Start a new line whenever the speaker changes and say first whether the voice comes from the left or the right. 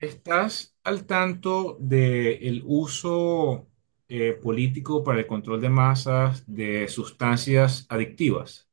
right: ¿Estás al tanto del uso político para el control de masas de sustancias adictivas,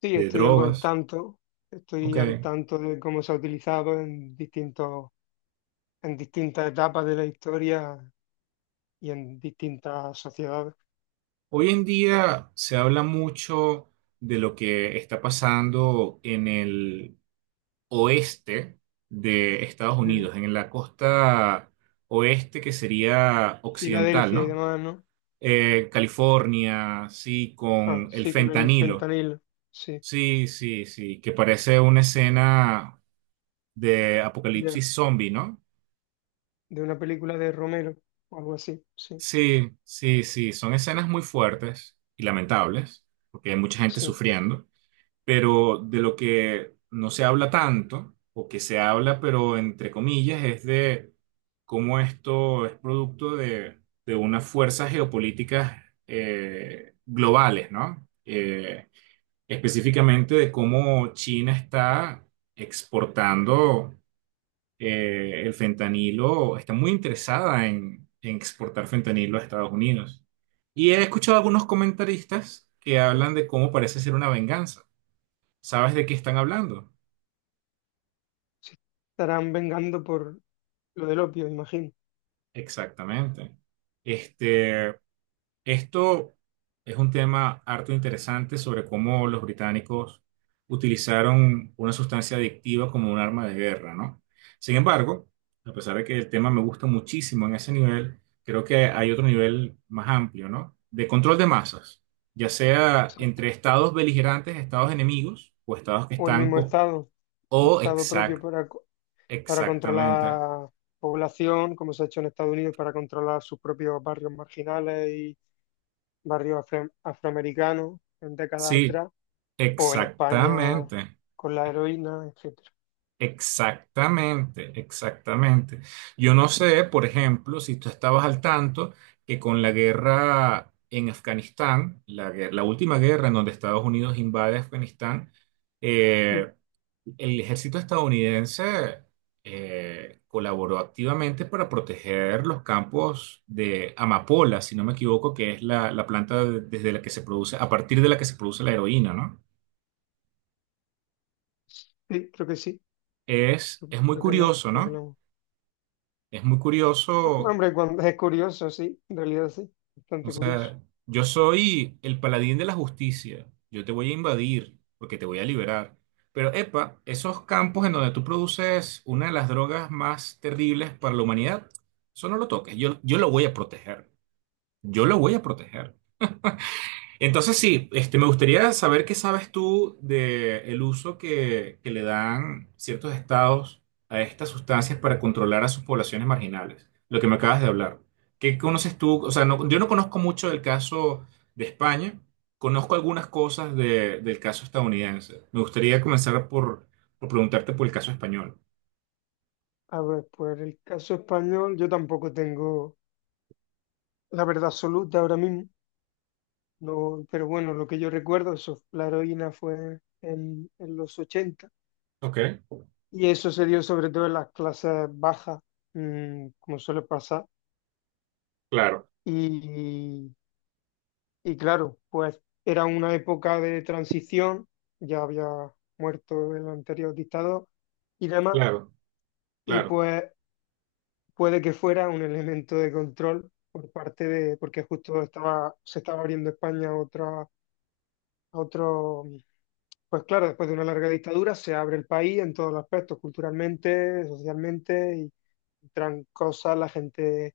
left: Sí,
right: de
left: estoy algo al
right: drogas?
left: tanto.
right: Ok.
left: Estoy al tanto de cómo se ha utilizado en en distintas etapas de la historia y en distintas sociedades.
right: Hoy en día se habla mucho de lo que está pasando en el oeste de Estados
left: Mm.
right: Unidos, en la costa oeste que sería occidental,
left: Filadelfia y
right: ¿no?
left: demás, ¿no?
right: California, sí,
left: Ah,
right: con el
left: sí, con el
right: fentanilo.
left: fentanilo, sí,
right: Sí, sí, sí, que parece una escena de
left: ya,
right: apocalipsis zombie, ¿no?
left: de una película de Romero o algo así, sí,
right: Sí, sí, sí, son escenas muy fuertes y lamentables, porque hay mucha gente
left: sí.
right: sufriendo, pero de lo que no se habla tanto, o que se habla, pero entre comillas, es de cómo esto es producto de unas fuerzas geopolíticas globales, ¿no? Específicamente de cómo China está exportando el fentanilo, está muy interesada en exportar fentanilo a Estados Unidos. Y he escuchado algunos comentaristas que hablan de cómo parece ser una venganza. ¿Sabes de qué están hablando?
left: Se estarán vengando por lo del opio, imagino.
right: Exactamente. Este, Esto es un tema harto interesante sobre cómo los británicos utilizaron una sustancia adictiva como un arma de guerra, ¿no? Sin embargo, a pesar de que el tema me gusta muchísimo en ese nivel, creo que hay otro nivel más amplio, ¿no? De control de masas, ya sea entre estados beligerantes, estados enemigos o estados que
left: O el
right: están
left: mismo Estado, o
right: o
left: Estado propio
right: exact,
left: para, para
right: exactamente.
left: controlar población, como se ha hecho en Estados Unidos para controlar sus propios barrios marginales y barrios afroamericanos en décadas
right: Sí,
left: atrás, o en España
right: exactamente.
left: con la heroína, etcétera.
right: Exactamente, exactamente. Yo no sé, por ejemplo, si tú estabas al tanto que con la guerra en Afganistán, la última guerra en donde Estados Unidos invade Afganistán,
left: Mm.
right: eh, el ejército estadounidense colaboró activamente para proteger los campos de amapola, si no me equivoco, que es la planta desde la que se produce, a partir de la que se produce la heroína, ¿no?
left: Sí, creo que sí. Creo
right: Es muy
left: creo que la,
right: curioso,
left: creo que
right: ¿no?
left: la-
right: Es muy curioso.
left: Hombre, cuando es curioso, sí, en realidad sí,
right: O
left: bastante curioso.
right: sea, yo soy el paladín de la justicia. Yo te voy a invadir porque te voy a liberar. Pero, epa, esos campos en donde tú produces una de las drogas más terribles para la humanidad, eso no lo toques. Yo lo voy a proteger. Yo lo voy a proteger. Entonces sí, este, me gustaría saber qué sabes tú del uso que le dan ciertos estados a estas sustancias para controlar a sus poblaciones marginales, lo que me acabas de hablar. ¿Qué conoces tú? O sea, no- yo no conozco mucho del caso de España, conozco algunas cosas del caso estadounidense. Me gustaría comenzar por preguntarte por el caso español.
left: A ver, pues el caso español, yo tampoco tengo la verdad absoluta ahora mismo. No, pero bueno, lo que yo recuerdo, eso, la heroína fue en los 80,
right: Ok,
left: y eso se dio sobre todo en las clases bajas, como suele pasar.
right: claro,
left: Y, y claro, pues era una época de transición, ya había muerto el anterior dictador y demás,
right: claro,
left: y
right: claro.
left: pues puede que fuera un elemento de control por parte de, porque justo estaba, se estaba abriendo España a otra, a otro. Pues claro, después de una larga dictadura se abre el país en todos los aspectos, culturalmente, socialmente, y entran cosas, la gente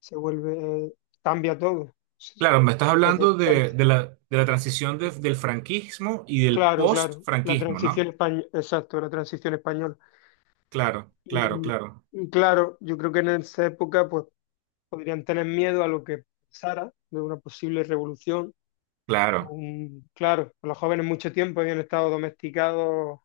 left: se vuelve, cambia todo. Sí.
right: Claro, me estás
left: Pues de
right: hablando
left: tant-
right: de la transición del franquismo y del
left: claro, claro, la
right: post-franquismo,
left: transición
right: ¿no?
left: española, exacto, la transición española.
right: Claro, claro,
left: Y,
right: claro,
left: y claro, yo creo que en esa época pues podrían tener miedo a lo que pasara de una posible revolución.
right: claro.
left: Claro, los jóvenes mucho tiempo habían estado domesticados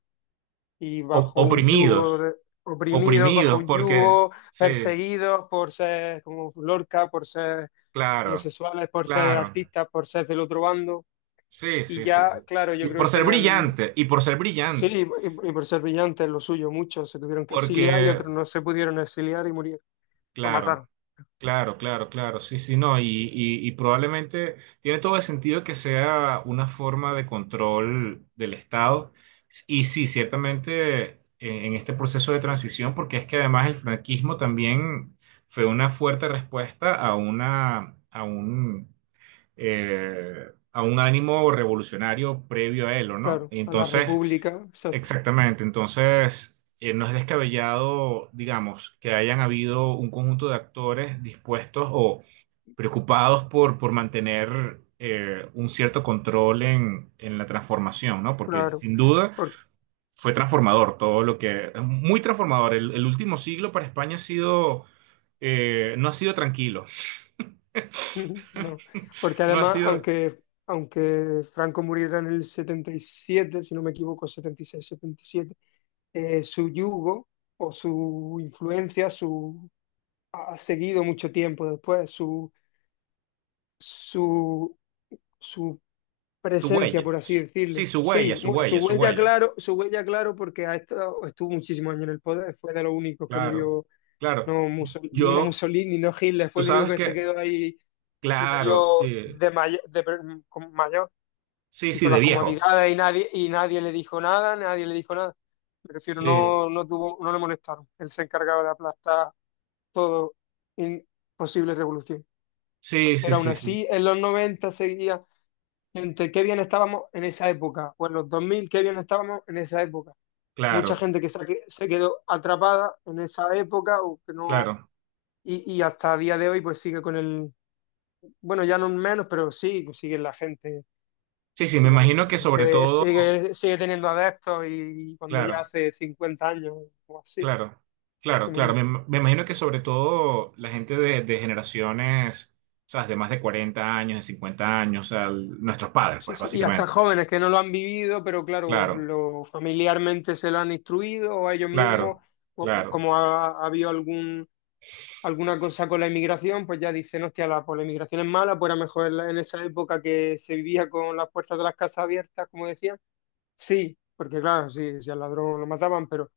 left: y bajo un yugo
right: Oprimidos,
left: oprimidos, bajo
right: oprimidos,
left: un
right: porque
left: yugo,
right: sí,
left: perseguidos por ser como Lorca, por ser
right: claro,
left: homosexuales, por ser
right: claro.
left: artistas, por ser del otro bando.
right: Sí,
left: Y
right: sí, sí,
left: ya,
right: sí.
left: claro, yo
right: Y
left: creo
right: por
left: que
right: ser
left: tenían,
right: brillante, y por ser
left: sí,
right: brillante,
left: y por ser brillantes, lo suyo, muchos se tuvieron que exiliar y
right: porque,
left: otros no se pudieron exiliar y murieron, o
right: claro.
left: mataron,
right: Claro, claro, claro, sí, sí, no, y, y probablemente tiene todo el sentido que sea una forma de control del Estado. Y sí, ciertamente en este proceso de transición, porque es que además el franquismo también fue una fuerte respuesta a una, a un ánimo revolucionario previo a él, ¿o no?
left: claro, a la
right: Entonces,
left: República, exacto,
right: exactamente, entonces no es descabellado, digamos, que hayan habido un conjunto de actores dispuestos o preocupados por mantener un cierto control en la transformación, ¿no? Porque
left: claro.
right: sin duda
left: Porque
right: fue transformador, todo lo que, muy transformador. El último siglo para España ha sido, no ha sido tranquilo,
left: no. Porque
right: no ha
left: además,
right: sido...
left: aunque Franco muriera en el 77, si no me equivoco, 76, 77, su yugo o su influencia ha seguido mucho tiempo después, su, su
right: Su
left: presencia,
right: huella.
left: por así
right: Sí,
left: decirlo.
right: su huella,
left: Sí,
right: su
left: bueno,
right: huella, su huella.
left: su huella, claro, porque ha estado, estuvo muchísimos años en el poder, fue de los únicos que
right: Claro,
left: murió,
right: claro.
left: no, no
right: Yo,
left: Mussolini, no Hitler, fue
right: tú
left: el único
right: sabes
left: que se
right: que,
left: quedó ahí y
right: claro,
left: murió
right: sí,
left: de mayor
right: sí,
left: y
right: sí,
left: con
right: de
left: las
right: viejo.
left: comodidades y nadie le dijo nada, nadie le dijo nada. Me refiero,
right: Sí,
left: no tuvo, no le molestaron. Él se encargaba de aplastar todo en posible revolución.
right: sí, sí,
left: Pero aún
right: sí, sí.
left: así, en los 90 seguía gente, qué bien estábamos en esa época, o en los 2000 qué bien estábamos en esa época. Mucha
right: Claro,
left: gente que se quedó atrapada en esa época o que no,
right: claro.
left: y hasta día de hoy pues sigue con el, bueno, ya no menos, pero sí, pues
right: Sí, sí, me
left: sigue habiendo
right: imagino que sobre
left: gente,
right: todo,
left: sigue teniendo adeptos y cuando ya
right: claro,
left: hace 50 años o así
right: claro,
left: que
right: claro, claro.
left: murió.
right: Me imagino que sobre todo la gente de generaciones, o sea, de más de 40 años, de 50 años, o sea, nuestros padres,
left: Sí,
right: pues,
left: sí, y hasta
right: básicamente.
left: jóvenes que no lo han vivido, pero claro,
right: Claro,
left: lo, familiarmente se lo han instruido o ellos
right: claro,
left: mismos,
right: claro.
left: como ha habido alguna cosa con la inmigración, pues ya dicen, hostia, la inmigración es mala, pues era mejor en esa época que se vivía con las puertas de las casas abiertas, como decían. Sí, porque claro, sí, si al ladrón lo mataban, pero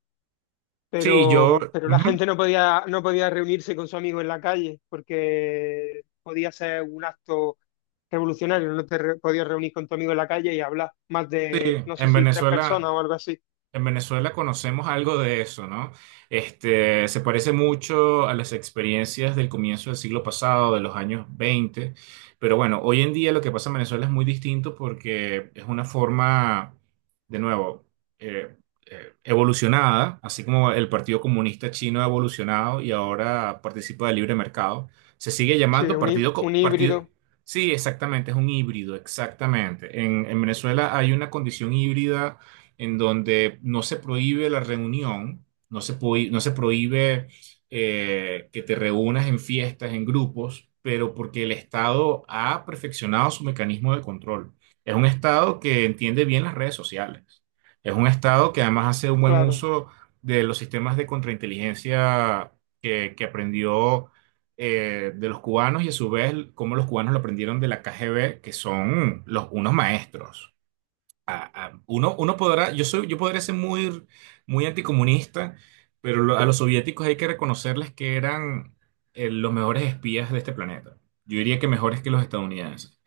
right: Sí, yo.
left: pero la
right: Ujú.
left: gente no podía reunirse con su amigo en la calle porque podía ser un acto revolucionario, no te re- podías reunir con tu amigo en la calle y hablar más
right: Sí,
left: de, no sé
right: en
left: si tres personas
right: Venezuela,
left: o algo así.
right: en Venezuela conocemos algo de eso, ¿no? Este, se parece mucho a las experiencias del comienzo del siglo pasado, de los años 20, pero bueno, hoy en día lo que pasa en Venezuela es muy distinto porque es una forma, de nuevo, eh, evolucionada, así como el Partido Comunista Chino ha evolucionado y ahora participa del libre mercado. Se sigue
left: Sí,
right: llamando
left: un
right: Partido.
left: híbrido,
right: Sí, exactamente, es un híbrido, exactamente. En Venezuela hay una condición híbrida en donde no se prohíbe la reunión, no se prohíbe que te reúnas en fiestas, en grupos, pero porque el Estado ha perfeccionado su mecanismo de control. Es un Estado que entiende bien las redes sociales. Es un Estado que además hace un buen
left: claro.
right: uso de los sistemas de contrainteligencia que aprendió de los cubanos y a su vez cómo los cubanos lo aprendieron de la KGB, que son los, unos maestros. Uno uno podrá, yo soy, yo podría ser muy, muy anticomunista, pero a los soviéticos hay que reconocerles que eran los mejores espías de este planeta. Yo diría que mejores que los estadounidenses.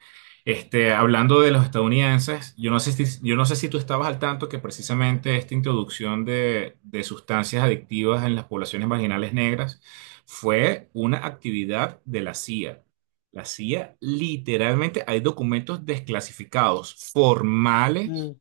right: Este, hablando de los estadounidenses, yo no sé si, yo no sé si tú estabas al tanto que precisamente esta introducción de sustancias adictivas en las poblaciones marginales negras fue una actividad de la CIA. La CIA literalmente hay documentos desclasificados formales
left: Mm,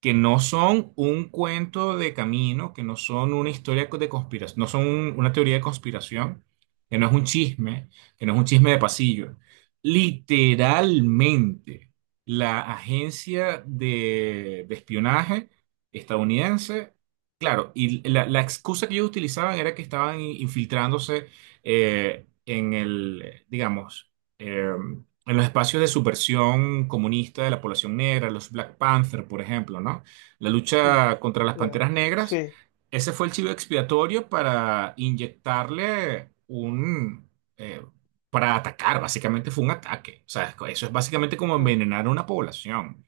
right: que no son un cuento de camino, que no son una historia de conspiración, no son una teoría de conspiración, que no es un chisme, que no es un chisme de pasillo. Literalmente, la agencia de espionaje estadounidense, claro, y la excusa que ellos utilizaban era que estaban infiltrándose en el, digamos, em, en los espacios de subversión comunista de la población negra, los Black Panther, por ejemplo, ¿no? La
left: mm,
right: lucha contra las
left: yeah.
right: panteras negras,
left: Sí,
right: ese fue el chivo expiatorio para inyectarle un... eh, para atacar, básicamente fue un ataque. O sea, eso es básicamente como
left: ah,
right: envenenar a una población.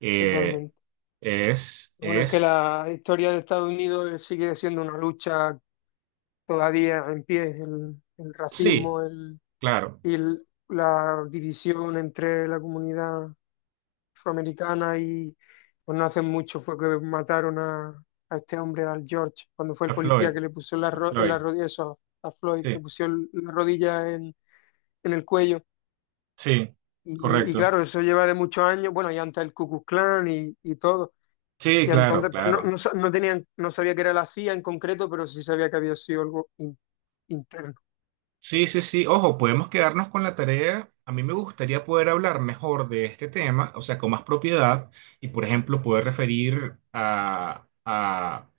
right: Eh,
left: totalmente.
right: es,
left: Bueno, es que
right: es,
left: la historia de Estados Unidos sigue siendo una lucha todavía en pie, el
right: sí,
left: racismo
right: claro,
left: y la división entre la comunidad afroamericana y pues no hace mucho fue que mataron a este hombre, al George, cuando fue el
right: a
left: policía que
right: Floyd,
left: le puso en
right: a
left: en la
right: Floyd,
left: rodilla, eso, a Floyd,
right: sí,
left: le puso la rodilla en el cuello.
right: sí,
left: Y
right: correcto.
left: claro, eso lleva de muchos años, bueno, y antes el Ku Klux Klan y todo.
right: Sí,
left: Y
right: claro,
left: entonces pues,
right: claro.
left: no tenían, no sabía que era la CIA en concreto, pero sí sabía que había sido algo interno.
right: Sí, sí, sí. Ojo, podemos quedarnos con la tarea. A mí me gustaría poder hablar mejor de este tema, o sea, con más propiedad y, por ejemplo, poder referir a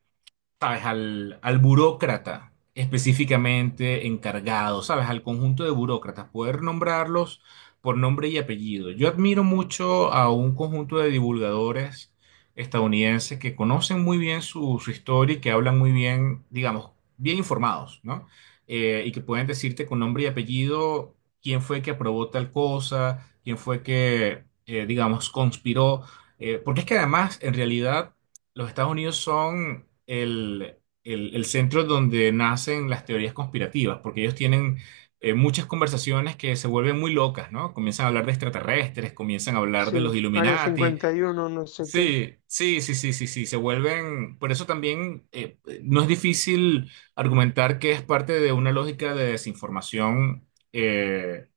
right: ¿sabes? Al burócrata específicamente encargado, ¿sabes? Al conjunto de burócratas, poder nombrarlos por nombre y apellido. Yo admiro mucho a un conjunto de divulgadores estadounidenses que conocen muy bien su, su historia y que hablan muy bien, digamos, bien informados, ¿no? Y que pueden decirte con nombre y apellido quién fue que aprobó tal cosa, quién fue que, digamos, conspiró. Porque es que además, en realidad, los Estados Unidos son el, el centro donde nacen las teorías conspirativas, porque ellos tienen muchas conversaciones que se vuelven muy locas, ¿no? Comienzan a hablar de extraterrestres, comienzan a hablar de los
left: Sí, Área
right: Illuminati.
left: 51, no sé qué.
right: Sí, sí, sí, sí, sí, sí, se vuelven, por eso también no es difícil argumentar que es parte de una lógica de desinformación, eh,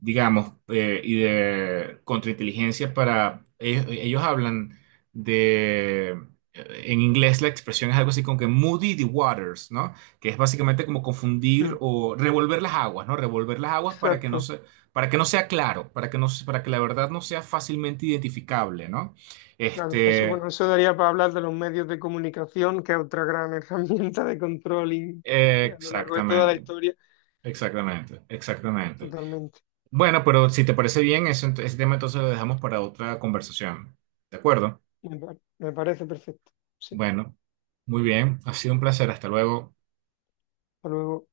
right: y de contrainteligencia para, ellos hablan de, en inglés la expresión es algo así como que muddy the waters, ¿no? Que es básicamente como confundir
left: Mm,
right: o revolver las aguas, ¿no? Revolver las aguas para que no
left: exacto.
right: se, para que no sea claro, para que no, para que la verdad no sea fácilmente identificable, ¿no?
left: Claro, eso,
right: Este,
left: bueno, eso daría para hablar de los medios de comunicación, que es otra gran herramienta de control y, a lo largo de toda la
right: exactamente,
left: historia.
right: exactamente, exactamente.
left: Totalmente.
right: Bueno, pero si te parece bien, ese tema entonces lo dejamos para otra conversación. ¿De acuerdo?
left: Me parece perfecto. Sí,
right: Bueno, muy bien, ha sido un placer, hasta luego.
left: hasta luego.